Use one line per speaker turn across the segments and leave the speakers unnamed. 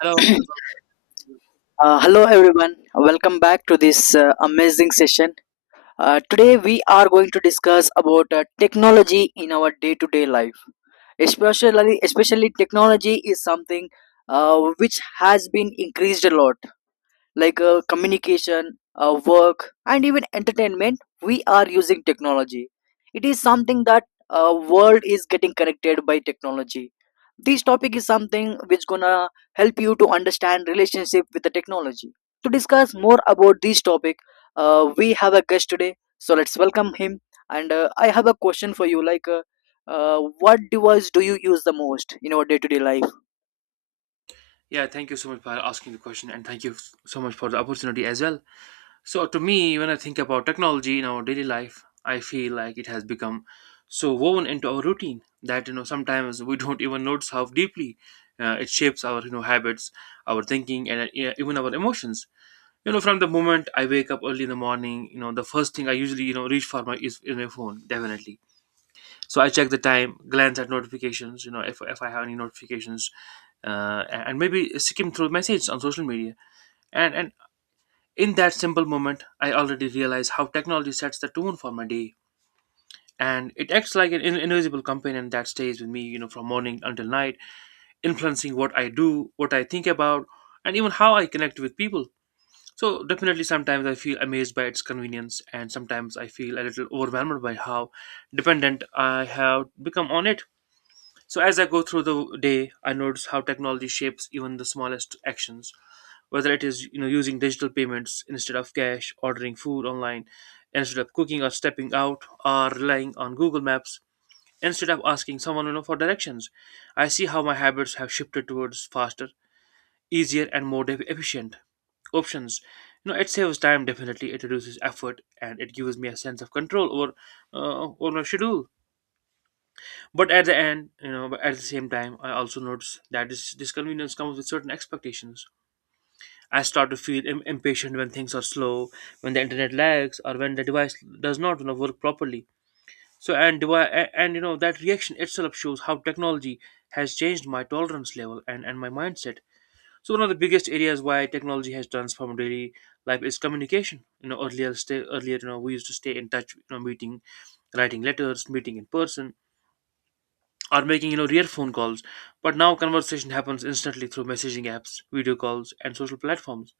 Hello.
Hello everyone. Welcome back to this amazing session. Today we are going to discuss about technology in our day-to-day life. Especially, technology is something which has been increased a lot, like communication, work, and even entertainment, we are using technology. It is something that world is getting connected by technology. This topic is something which gonna help you to understand relationship with the technology. To discuss more about this topic, we have a guest today, so let's welcome him. And I have a question for you, like, what device do you use the most in your day-to-day life?
Yeah, thank you so much for asking the question, and thank you so much for the opportunity as well. So, to me, when I think about technology in our daily life, I feel like it has become so woven into our routine that you know sometimes we don't even notice how deeply it shapes our you know habits, our thinking, and yeah, even our emotions. You know, from the moment I wake up early in the morning, you know, the first thing I usually you know reach for my is my phone, definitely. So I check the time, glance at notifications, you know, if I have any notifications, uh, and maybe skim through messages on social media. And in that simple moment I already realize how technology sets the tone for my day, and it acts like an invisible companion that stays with me, you know, from morning until night, influencing what I do, what I think about, and even how I connect with people. So definitely, sometimes I feel amazed by its convenience, and sometimes I feel a little overwhelmed by how dependent I have become on it. So, as I go through the day, I notice how technology shapes even the smallest actions, whether it is you know using digital payments instead of cash, ordering food online instead of cooking or stepping out, or relying on Google Maps instead of asking someone you know for directions. I see how my habits have shifted towards faster, easier, and more efficient options. You know, it saves time, definitely. It reduces effort, and it gives me a sense of control over over my schedule. But at the end, you know, but at the same time, I also notice that this disconvenience comes with certain expectations. I start to feel impatient when things are slow, when the internet lags, or when the device does not, you know, work properly. So and and you know that reaction itself shows how technology has changed my tolerance level and my mindset. So one of the biggest areas why technology has transformed daily life is communication. You know, earlier, you know, we used to stay in touch, you know, meeting, writing letters, meeting in person, or making you know real phone calls. But now conversation happens instantly through messaging apps, video calls, and social platforms.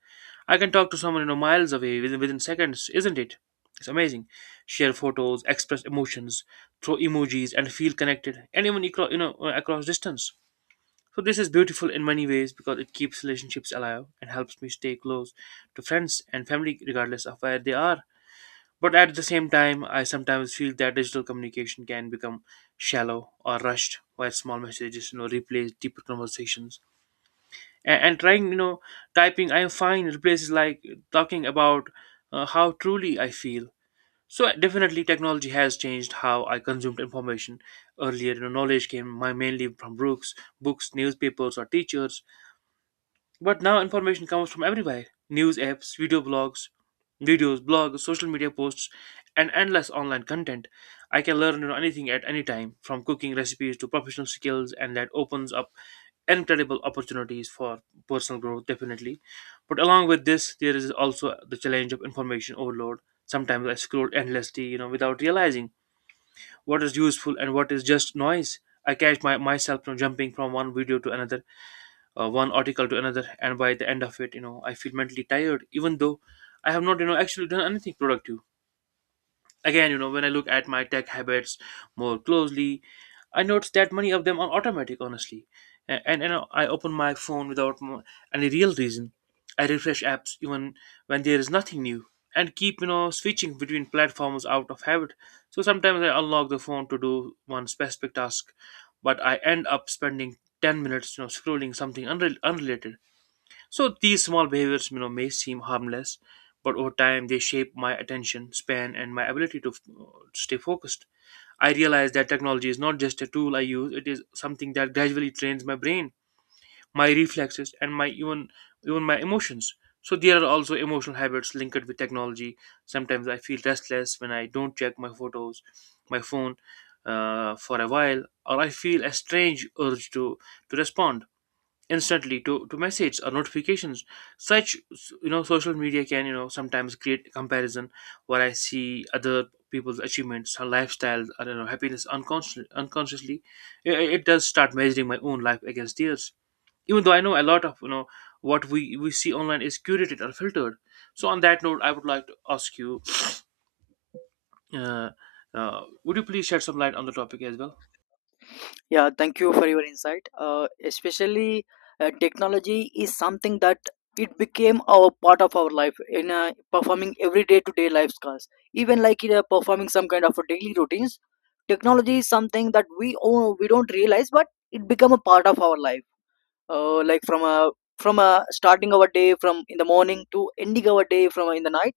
I can talk to someone you know miles away within seconds, isn't it? It's amazing. Share photos, express emotions, throw emojis, and feel connected and even across, you know, across distance. So this is beautiful in many ways because it keeps relationships alive and helps me stay close to friends and family regardless of where they are. But at the same time, I sometimes feel that digital communication can become shallow or rushed, while small messages, you know, replace deeper conversations. And trying, you know, typing "I'm fine" replaces like talking about how truly I feel. So definitely, technology has changed how I consumed information. Earlier, you know, knowledge came my mainly from books, newspapers, or teachers. But now information comes from everywhere: news apps, video blogs, videos, blogs, social media posts, and endless online content. I can learn, you know, anything at any time, from cooking recipes to professional skills, and that opens up incredible opportunities for personal growth, definitely. But along with this, there is also the challenge of information overload. Sometimes I scroll endlessly, you know, without realizing what is useful and what is just noise. I catch myself, you know, jumping from one video to another, one article to another, and by the end of it you know I feel mentally tired even though I have not you know actually done anything productive. Again, you know, when I look at my tech habits more closely, I notice that many of them are automatic, honestly. And you know I open my phone without any real reason. I refresh apps even when there is nothing new, and keep you know switching between platforms out of habit. So sometimes I unlock the phone to do one specific task, but I end up spending 10 minutes you know scrolling something unrelated. So these small behaviors, you know, may seem harmless, but over time they shape my attention span and my ability to stay focused. I realize that technology is not just a tool I use; it is something that gradually trains my brain, my reflexes, and my even even my emotions. So there are also emotional habits linked with technology. Sometimes I feel restless when I don't check my phone, for a while, or I feel a strange urge to respond instantly to message or notifications. Such you know social media can you know sometimes create comparison where I see other people's achievements or lifestyles or you know happiness unconsciously. It does start measuring my own life against theirs, even though I know a lot of you know what we see online is curated or filtered. So on that note I would like to ask you, uh, would you please shed some light on the topic as well?
Yeah, thank you for your insight. Especially, technology is something that it became a part of our life in performing every day to day life tasks. Even like in performing some kind of a daily routines, technology is something that we own, we don't realize, but it become a part of our life. Like from a starting our day from in the morning to ending our day from in the night,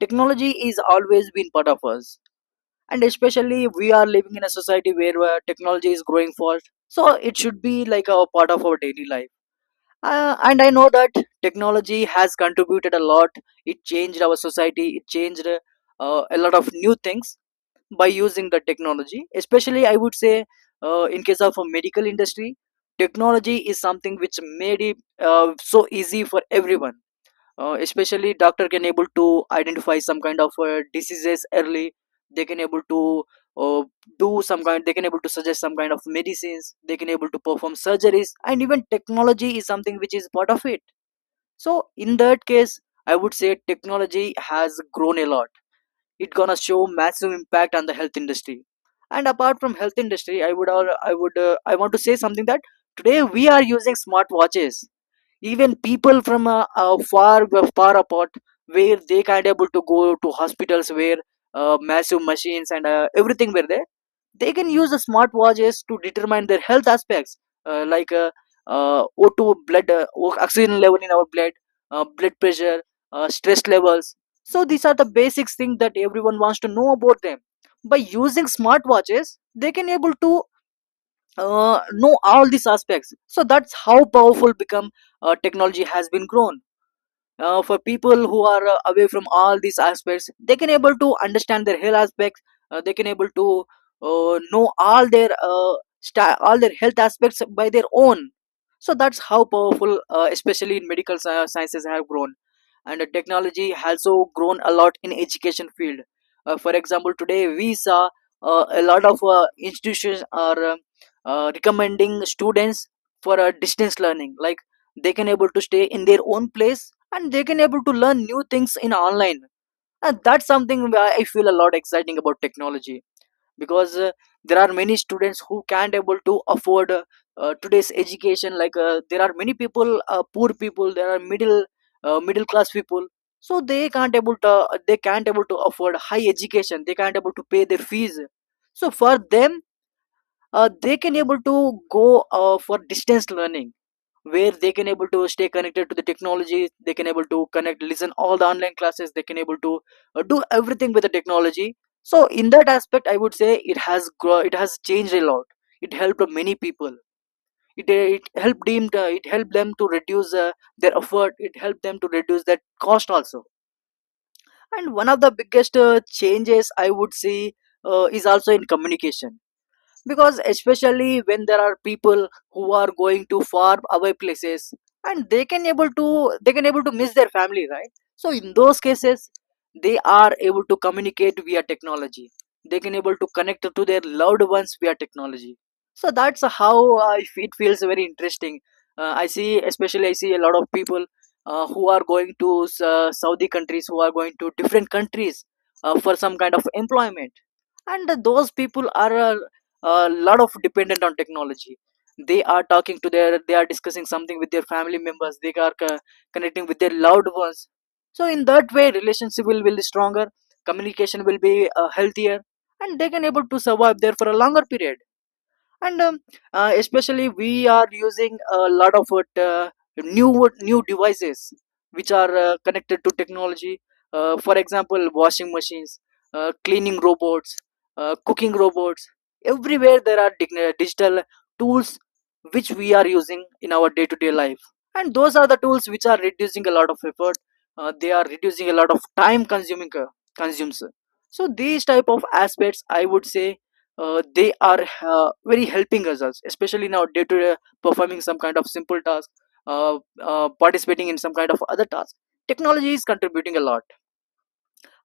technology is always been part of us, and especially we are living in a society where technology is growing fast, so it should be like a part of our daily life, and I know that technology has contributed a lot. It changed our society, it changed a lot of new things by using the technology. Especially I would say, in case of a medical industry, technology is something which made it so easy for everyone. Especially doctor can able to identify some kind of diseases early. They can able to uh, do some kind, they can able to suggest some kind of medicines, they can able to perform surgeries, and even technology is something which is part of it. So in that case, I would say technology has grown a lot. It gonna show massive impact on the health industry. And apart from health industry, I would al- I would I want to say something, that today we are using smartwatches. Even people from far far apart, where they can't able to go to hospitals where massive machines and everything were there, they can use the smart watches to determine their health aspects, like O2 blood, oxygen level in our blood, blood pressure, stress levels. So these are the basic things that everyone wants to know about them. By using smart watches, they can able to know all these aspects. So that's how powerful become, technology has been grown. For people who are away from all these aspects, they can able to understand their health aspects. They can able to know all their all their health aspects by their own. So that's how powerful, especially in medical sciences have grown. And technology has also grown a lot in education field. For example, today we saw a lot of institutions are recommending students for a distance learning, like they can able to stay in their own place, and they can able to learn new things in online. And that's something where I feel a lot exciting about technology, because there are many students who can't able to afford today's education, like there are many people, poor people, there are middle, middle class people. So they can't able to afford high education, they can't able to pay their fees. So for them, they can able to go for distance learning, where they can able to stay connected to the technology, they can able to connect, listen all the online classes, they can able to do everything with the technology. So in that aspect, I would say it has changed a lot. It helped many people. It helped them to reduce their effort, it helped them to reduce that cost also. And one of the biggest changes I would see, is also in communication, because especially when there are people who are going to far away places, and they can able to miss their family, right? So in those cases, they are able to communicate via technology, they can able to connect to their loved ones via technology. So that's how, it feels very interesting. I see, especially I see a lot of people who are going to Saudi countries, who are going to different countries for some kind of employment. And those people are a lot of dependent on technology. They are discussing something with their family members, they are connecting with their loved ones. So in that way, relationship will be stronger, communication will be healthier, and they can able to survive there for a longer period. And especially we are using a lot of new new devices which are connected to technology. For example, washing machines, cleaning robots, cooking robots. Everywhere there are digital tools which we are using in our day to day life, and those are the tools which are reducing a lot of effort. They are reducing a lot of time consuming, consumes. So these type of aspects, I would say, they are very helping us, especially now day to day performing some kind of simple task, participating in some kind of other task. Technology is contributing a lot.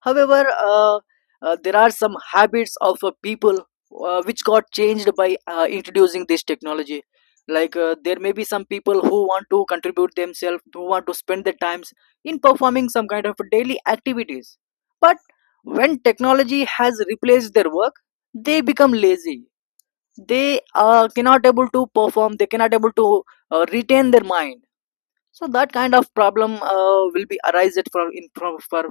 However, there are some habits of people which got changed by introducing this technology. Like, there may be some people who want to contribute themselves, who want to spend their times in performing some kind of daily activities. But when technology has replaced their work, they become lazy, they cannot able to retain their mind. So that kind of problem will be arise for in for, for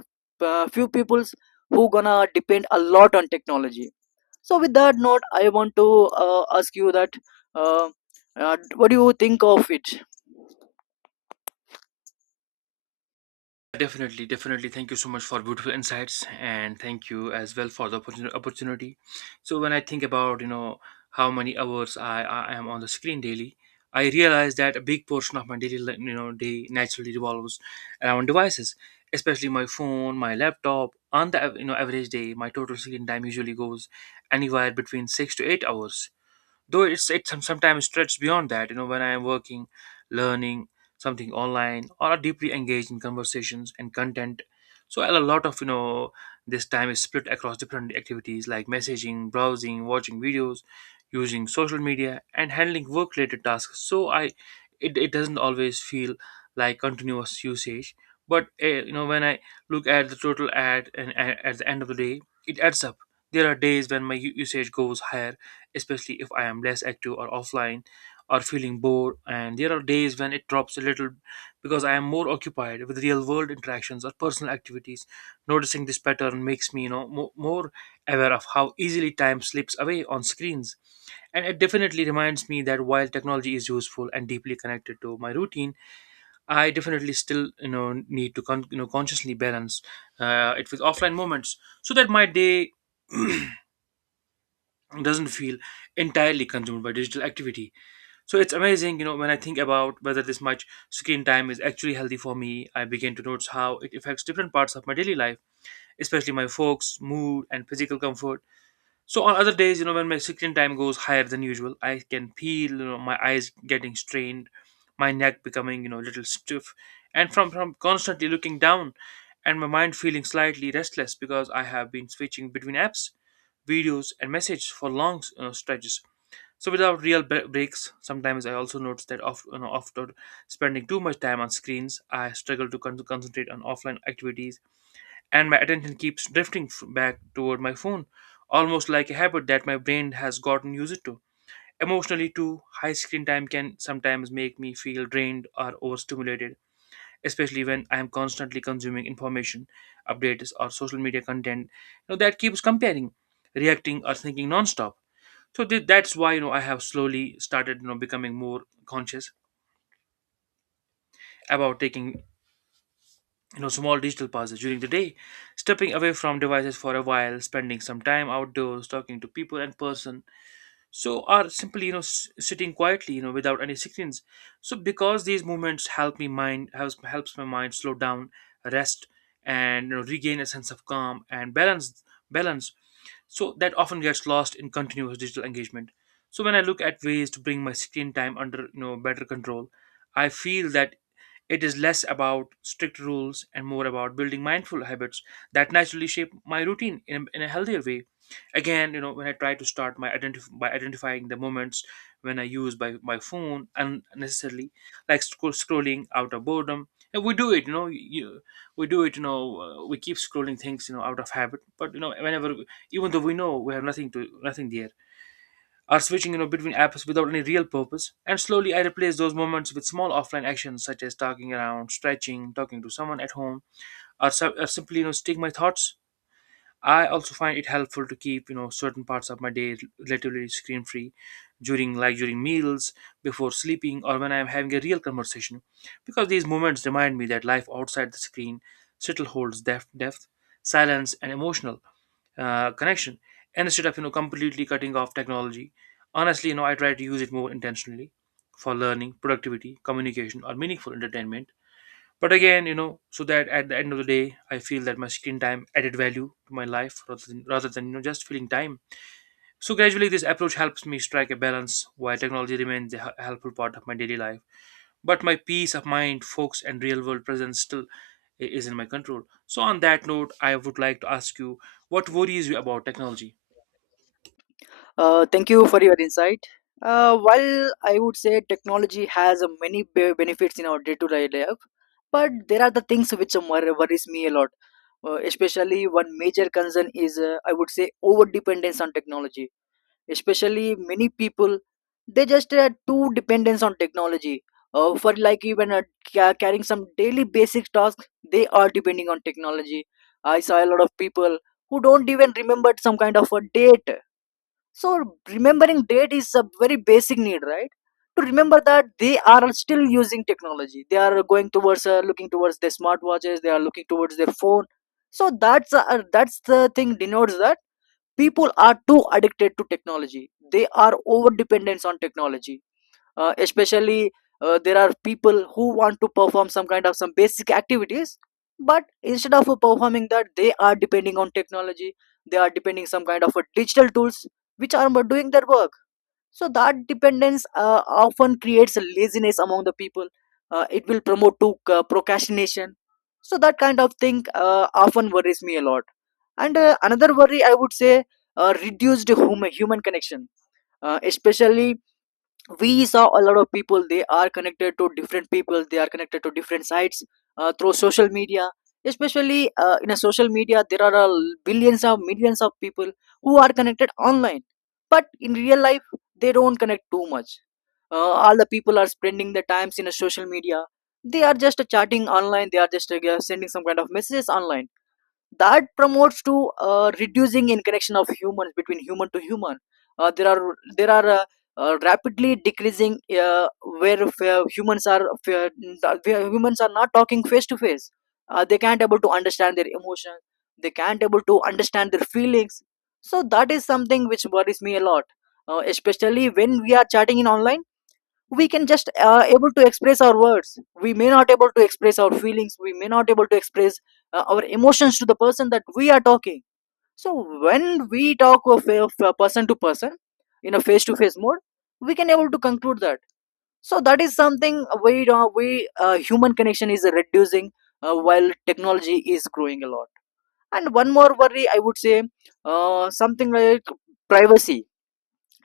uh, few peoples who gonna depend a lot on technology. So with that note, I want to ask you that, uh, what do you think of it?
Definitely, definitely. Thank you so much for beautiful insights, and thank you as well for the opportunity. So when I think about you know how many hours I am on the screen daily, I realize that a big portion of my you know day naturally revolves around devices, especially my phone, my laptop. On the you know average day, my total screen time usually goes anywhere between 6 to 8 hours, though sometimes stretches beyond that you know when I am working, learning something online, or are deeply engaged in conversations and content. So a lot of you know this time is split across different activities like messaging, browsing, watching videos, using social media, and handling work related tasks. So it doesn't always feel like continuous usage, but you know when I look at the total at and at at the end of the day it adds up. There are days when my usage goes higher, especially if I am less active or offline or feeling bored. And there are days when it drops a little because I am more occupied with real world interactions or personal activities. Noticing this pattern makes me, you know, more aware of how easily time slips away on screens. And it definitely reminds me that while technology is useful and deeply connected to my routine, I definitely still, you know, need to you know consciously balance it with offline moments so that my day doesn't feel entirely consumed by digital activity. So it's amazing, you know, when I think about whether this much screen time is actually healthy for me, I begin to notice how it affects different parts of my daily life, especially my focus, mood, and physical comfort. So on other days, you know, when my screen time goes higher than usual, I can feel you know my eyes getting strained, my neck becoming you know a little stiff, and from constantly looking down, and my mind feeling slightly restless because I have been switching between apps, videos, and messages for long, you know, stretches. So without real breaks, sometimes I also notice that of, you know, after spending too much time on screens, I struggle to concentrate on offline activities, and my attention keeps drifting back toward my phone, almost like a habit that my brain has gotten used to. Emotionally, too, high screen time can sometimes make me feel drained or overstimulated, especially when I am constantly consuming information, updates, or social media content, you know, that keeps comparing, reacting, or thinking nonstop. So that's why you know I have slowly started you know becoming more conscious about taking you know small digital pauses during the day, stepping away from devices for a while, spending some time outdoors, talking to people in person, so or simply you know sitting quietly you know without any screens. So because these movements helps my mind slow down, rest, and you know, regain a sense of calm and balance, so that often gets lost in continuous digital engagement. So when I look at ways to bring my screen time under you know better control, I feel that it is less about strict rules and more about building mindful habits that naturally shape my routine in a healthier way. Again, you know, when I try to start by identifying the moments when I use my phone unnecessarily, like scrolling out of boredom, and we do it, you know, you, we do it, you know, we keep scrolling things, you know, out of habit. But you know, whenever, even though we know we have nothing there, or switching you know between apps without any real purpose. And slowly I replace those moments with small offline actions such as talking around, stretching, talking to someone at home, or simply you know stick my thoughts. I also find it helpful to keep you know certain parts of my day relatively screen free, during meals, before sleeping, or when I am having a real conversation, because these moments remind me that life outside the screen still holds depth, silence and emotional connection. And instead of you know completely cutting off technology, honestly you know I try to use it more intentionally for learning, productivity, communication or meaningful entertainment. But again you know, so that at the end of the day I feel that my screen time added value to my life rather than you know just filling time. So gradually, this approach helps me strike a balance while technology remains a helpful part of my daily life. But my peace of mind, focus, and real world presence still is in my control. So, on that note, I would like to ask you, what worries you about technology?
Thank you for your insight. While I would say technology has many benefits in our day-to-day life, but there are the things which worries me a lot. Especially one major concern is, I would say, over dependence on technology. Especially many people, they just too dependence on technology, for like even carrying some daily basic tasks, they are depending on technology. I saw a lot of people who don't even remember some kind of a date. So remembering date is a very basic need, right? To remember that, they are still using technology. They are going towards, looking towards their smartwatches. They are looking towards their phone. So that's the thing denotes that people are too addicted to technology. They are over dependence on technology, especially there are people who want to perform some kind of some basic activities, but instead of performing that, they are depending on technology. They are depending some kind of a digital tools which are doing their work. So that dependence often creates a laziness among the people, it will promote to procrastination. So that kind of thing often worries me a lot. And another worry I would say, reduced human connection. Especially, we saw a lot of people, they are connected to different people, they are connected to different sites through social media. Especially in a social media, there are billions of millions of people who are connected online, but in real life, they don't connect too much. uh, all the people are spending their times in a social media, they are just chatting online, they are just sending some kind of messages online. That promotes to reducing in connection of humans between human to human. There are rapidly decreasing, uh, where f- uh, humans are f- where humans are not talking face to face. They can't able to understand their emotions, they can't able to understand their feelings. So that is something which worries me a lot. Especially when we are chatting in online, we can just able to express our words, we may not able to express our feelings, we may not able to express our emotions to the person that we are talking. So when we talk of person to person in a face to face mode, we can able to conclude that. So that is something we human connection is reducing while technology is growing a lot. And one more worry I would say, something like privacy.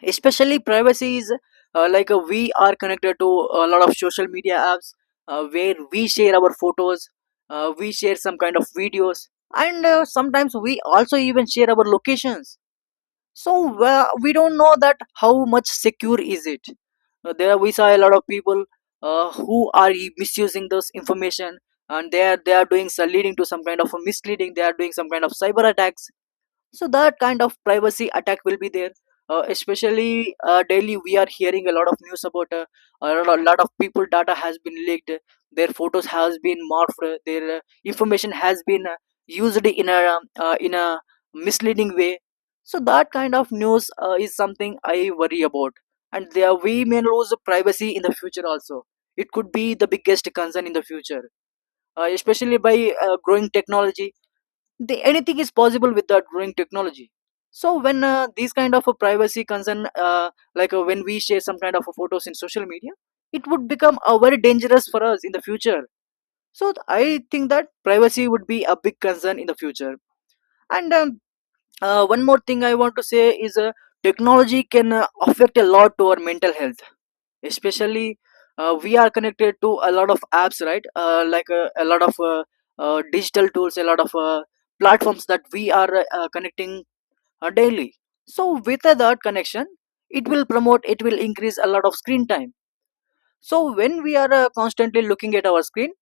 Especially privacy is, we are connected to a lot of social media apps, where we share our photos, we share some kind of videos, and sometimes we also even share our locations. So we don't know that how much secure is it. There we saw a lot of people who are misusing this information, and they are doing so, leading to some kind of a misleading. They are doing some kind of cyber attacks. So that kind of privacy attack will be there. Especially daily we are hearing a lot of news about a lot of people data has been leaked, their photos has been morphed, their information has been used in a misleading way. So that kind of news is something I worry about, and there we may lose privacy in the future also. It could be the biggest concern in the future, especially by growing technology. Anything is possible with the growing technology. So when these kind of a privacy concern, when we share some kind of a photos in social media, it would become very dangerous for us in the future. So I think that privacy would be a big concern in the future. And one more thing I want to say is, technology can affect a lot to our mental health. Especially we are connected to a lot of apps, right? A lot of digital tools, a lot of platforms that we are connecting daily. So with that connection, it will promote, it will increase a lot of screen time. So when we are constantly looking at our screen,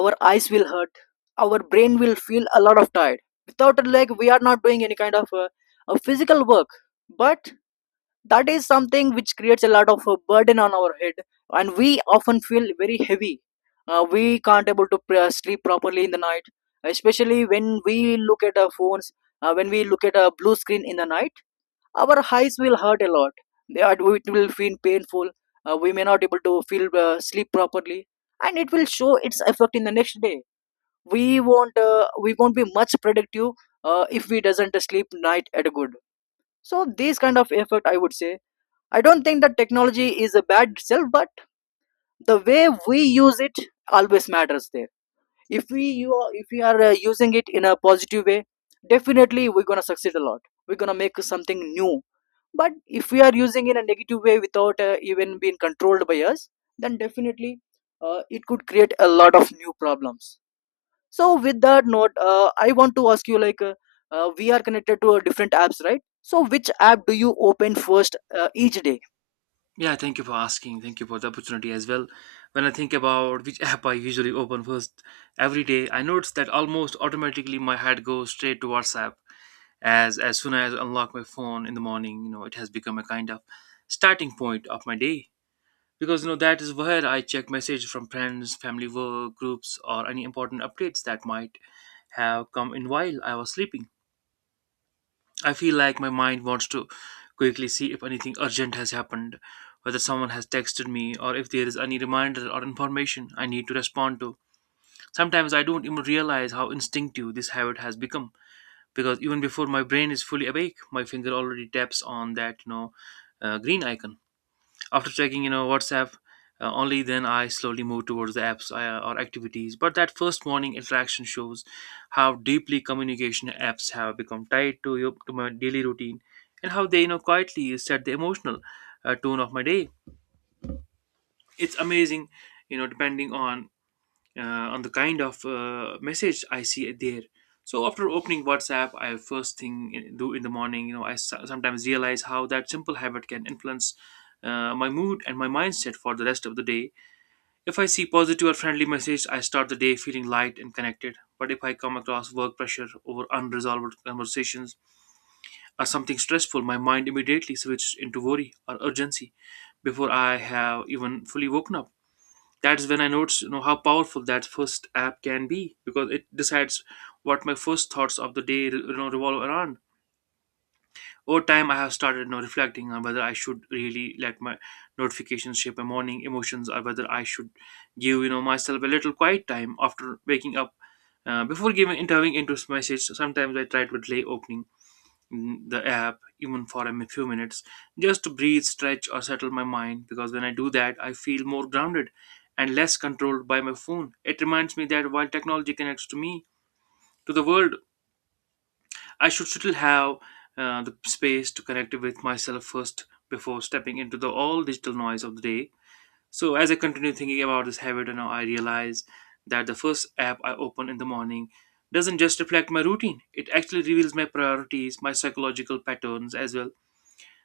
our eyes will hurt, our brain will feel a lot of tired. Without a leg we are not doing any kind of a physical work, but that is something which creates a lot of burden on our head, and we often feel very heavy. We can't able to sleep properly in the night, especially when we look at our phones, when we look at a blue screen in the night. Our eyes will hurt a lot. It will feel painful. We may not able to feel sleep properly, and it will show its effect in the next day. We won't, we won't be much productive if we doesn't sleep night at a good. So these kind of effect I would say, I don't think that technology is a bad itself, but the way we use it always matters there. If we are using it in a positive way, definitely we're gonna succeed a lot. We're gonna make something new. But if we are using in a negative way without even being controlled by us, then definitely it could create a lot of new problems. So with that note, I want to ask you, like, we are connected to different apps, right? So which app do you open first each day?
Yeah, thank you for asking. Thank you for the opportunity as well. When I think about which app I usually open first every day, I notice that almost automatically my head goes straight to WhatsApp. As soon as I unlock my phone in the morning, you know, it has become a kind of starting point of my day, because you know that is where I check messages from friends, family, work groups, or any important updates that might have come in while I was sleeping. I feel like my mind wants to quickly see if anything urgent has happened, whether someone has texted me or if there is any reminder or information I need to respond to. Sometimes I don't even realize how instinctive this habit has become, because even before my brain is fully awake, my finger already taps on that you know green icon. After checking, you know, WhatsApp, only then I slowly move towards the apps or activities. But that first morning interaction shows how deeply communication apps have become tied to your to my daily routine, and how they, you know, quietly set the emotional tone of my day. It's amazing, you know, depending on the kind of message I see there. So after opening WhatsApp, I first thing in, do in the morning, you know, I sometimes realize how that simple habit can influence my mood and my mindset for the rest of the day. If I see positive or friendly message, I start the day feeling light and connected. But if I come across work pressure over unresolved conversations or something stressful, my mind immediately switches into worry or urgency before I have even fully woken up. That's when I noticed, you know, how powerful that first app can be, because it decides what my first thoughts of the day, you know, revolve around. Over time, I have started, you know, reflecting on whether I should really let my notifications shape my morning emotions, or whether I should give, you know, myself a little quiet time after waking up. Before giving intervening into message, sometimes I try to delay opening the app even for a few minutes, just to breathe, stretch or settle my mind, because when I do that I feel more grounded and less controlled by my phone. It reminds me that while technology connects to me to the world, I should still have the space to connect with myself first before stepping into the all digital noise of the day. So as I continue thinking about this habit, and now I realize that the first app I open in the morning doesn't just reflect my routine, it actually reveals my priorities, my psychological patterns as well.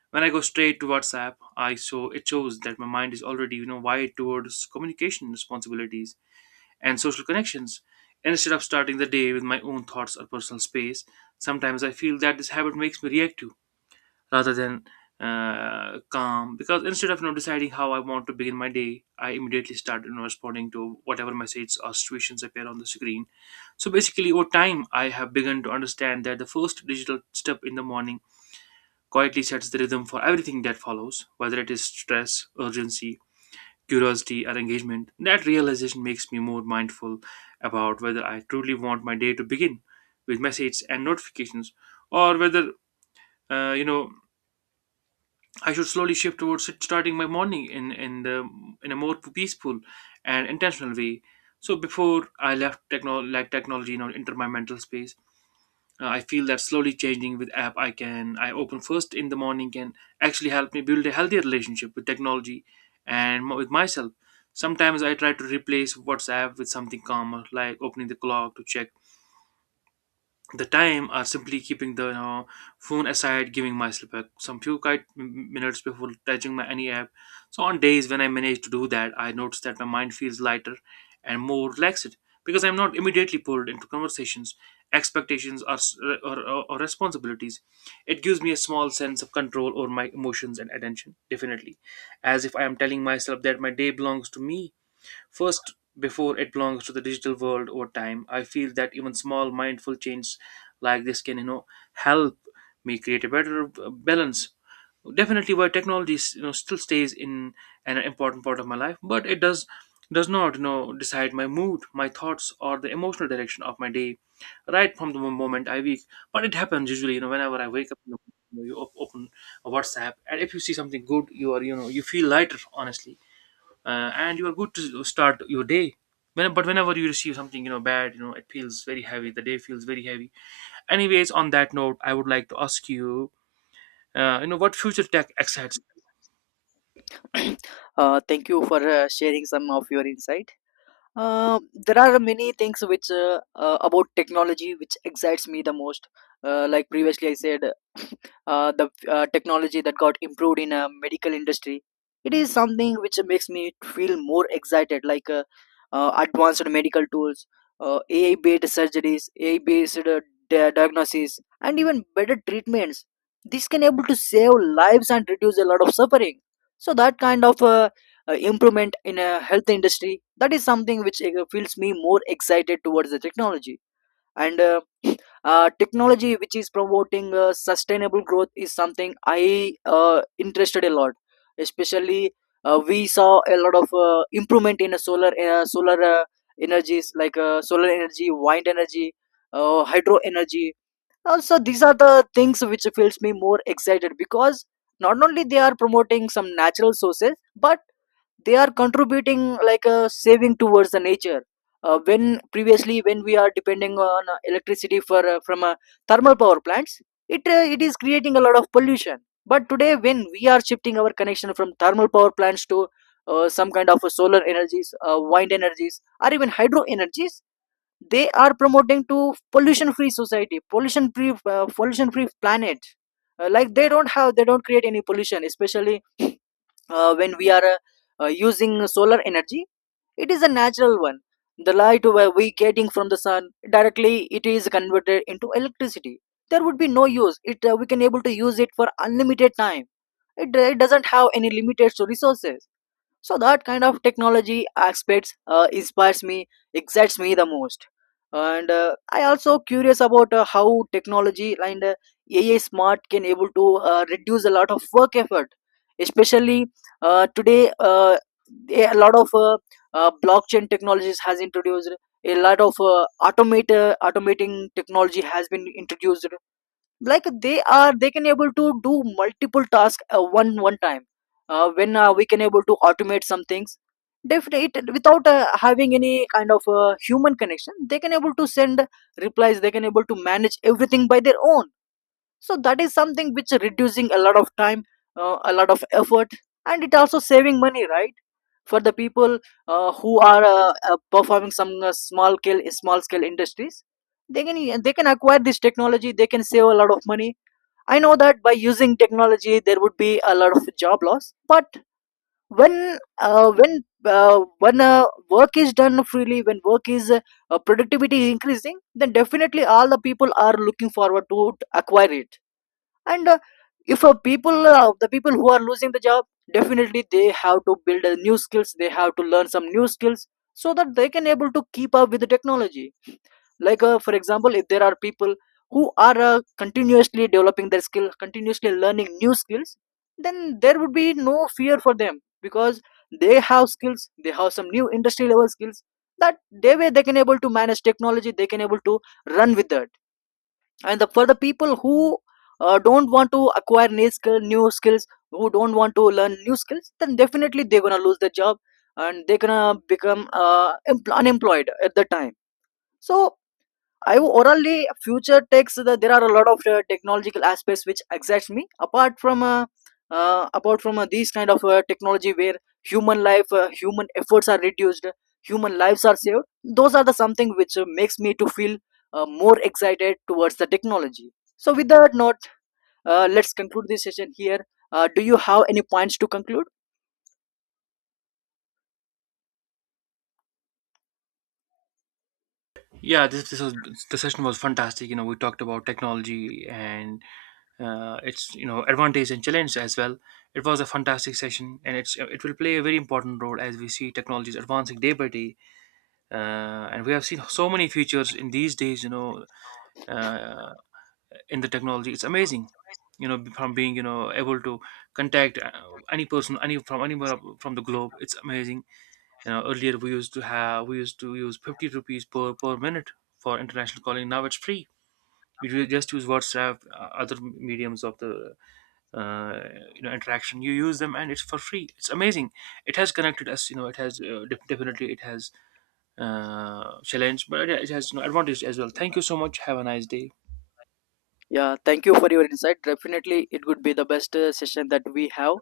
When I go straight to WhatsApp, I show it shows that my mind is already you know wired towards communication, responsibilities and social connections, instead of starting the day with my own thoughts or personal space. Sometimes I feel that this habit makes me reactive rather than calm, because instead of you know deciding how I want to begin my day, I immediately start you know responding to whatever messages or situations appear on the screen. So basically over time I have begun to understand that the first digital step in the morning quietly sets the rhythm for everything that follows, whether it is stress, urgency, curiosity, or engagement. That realization makes me more mindful about whether I truly want my day to begin with messages and notifications, or whether you know I should slowly shift towards starting my morning in a more peaceful and intentional way. So before I left technology, you know, enter my mental space, I feel that slowly changing with app I open first in the morning can actually help me build a healthier relationship with technology and with myself. Sometimes I try to replace WhatsApp with something calmer, like opening the clock to check the time, are simply keeping the you know, phone aside, giving myself a, some few quiet minutes before touching my any app. So on days when I manage to do that, I notice that my mind feels lighter and more relaxed, because I'm not immediately pulled into conversations, expectations, or, s- or responsibilities. It gives me a small sense of control over my emotions and attention, definitely, as if I am telling myself that my day belongs to me first, before it belongs to the digital world. Over time, I feel that even small mindful changes like this can, you know, help me create a better balance. Definitely, while technology is, you know, still stays in an important part of my life, but it does not, you know, decide my mood, my thoughts, or the emotional direction of my day right from the moment I wake. But it happens usually, you know, whenever I wake up, you, know, you open a WhatsApp, and if you see something good, you are, you know, you feel lighter. Honestly and you are good to start your day. When, but whenever you receive something you know bad, you know it feels very heavy. The day feels very heavy. Anyways, on that note, I would like to ask you, you know, what future tech excites?
Thank you for sharing some of your insight. There are many things which about technology which excites me the most. Like previously I said, the technology that got improved in a medical industry. It is something which makes me feel more excited. Like advanced medical tools, AI-based surgeries, AI-based diagnoses, and even better treatments. This can able to save lives and reduce a lot of suffering. So that kind of improvement in a health industry, that is something which feels me more excited towards the technology. And technology which is promoting sustainable growth is something I interested a lot. Especially we saw a lot of improvement in a solar energies, like solar energy, wind energy, hydro energy also. These are the things which feels me more excited, because not only they are promoting some natural sources, but they are contributing like a saving towards the nature. When Previously when we are depending on electricity for from thermal power plants, it is creating a lot of pollution. But today, when we are shifting our connection from thermal power plants to some kind of solar energies, wind energies, or even hydro energies, they are promoting to pollution free society, pollution free planet. Like they don't have, they don't create any pollution, especially when we are using solar energy. It is a natural one. The light where we getting from the sun directly, it is converted into electricity. There would be no use it, we can able to use it for unlimited time. It, it doesn't have any limited resources. So that kind of technology aspects inspires me, excites me the most. And I also curious about how technology and AI smart can able to reduce a lot of work effort. Especially today uh, a lot of blockchain technologies has introduced, a lot of automate automating technology has been introduced. Like they can able to do multiple tasks one time. When we can able to automate some things, definitely, without having any kind of human connection, they can able to send replies, they can able to manage everything by their own. So that is something which reducing a lot of time, a lot of effort, and it also saving money, right, for the people who are performing some small scale industries. They can, they can acquire this technology, they can save a lot of money. I know that by using technology there would be a lot of job loss, but when work is done freely, when work is productivity is increasing, then definitely all the people are looking forward to acquire it. And if people the people who are losing the job, definitely they have to build new skills. They have to learn some new skills, so that they can able to keep up with the technology. Like for example, if there are people who are continuously developing their skill, continuously learning new skills, then there would be no fear for them, because they have skills, they have some new industry level skills, that they way they can able to manage technology, they can able to run with that. And for the people who don't want to acquire new skills, who don't want to learn new skills, then definitely they're gonna lose their job, and they're gonna become unemployed at the time. So orally future takes there are a lot of technological aspects which excites me, apart from these kind of technology where human life, human efforts are reduced, human lives are saved. Those are the something which makes me to feel more excited towards the technology. So with that note, let's conclude this session here. Do you have any points to conclude?
Yeah, this was the session was fantastic. You know, we talked about technology and its you know advantage and challenge as well. It was a fantastic session, and it will play a very important role as we see technologies advancing day by day. And we have seen so many features in these days. You know, uh, in the technology it's amazing, you know, from being you know able to contact any person any from anywhere from the globe. It's amazing, you know, earlier we used to use 50 rupees per minute for international calling. Now it's free. You just use WhatsApp other mediums of the uh, you know interaction, you use them and it's for free. It's amazing. It has connected us, you know, it has definitely it has challenged but it has you advantage as well. Thank you so much, have a nice day.
Yeah, thank you for your insight. Definitely, it would be the best session that we have.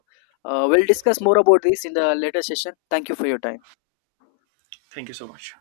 We'll discuss more about this in the later session. Thank you for your time.
Thank you so much.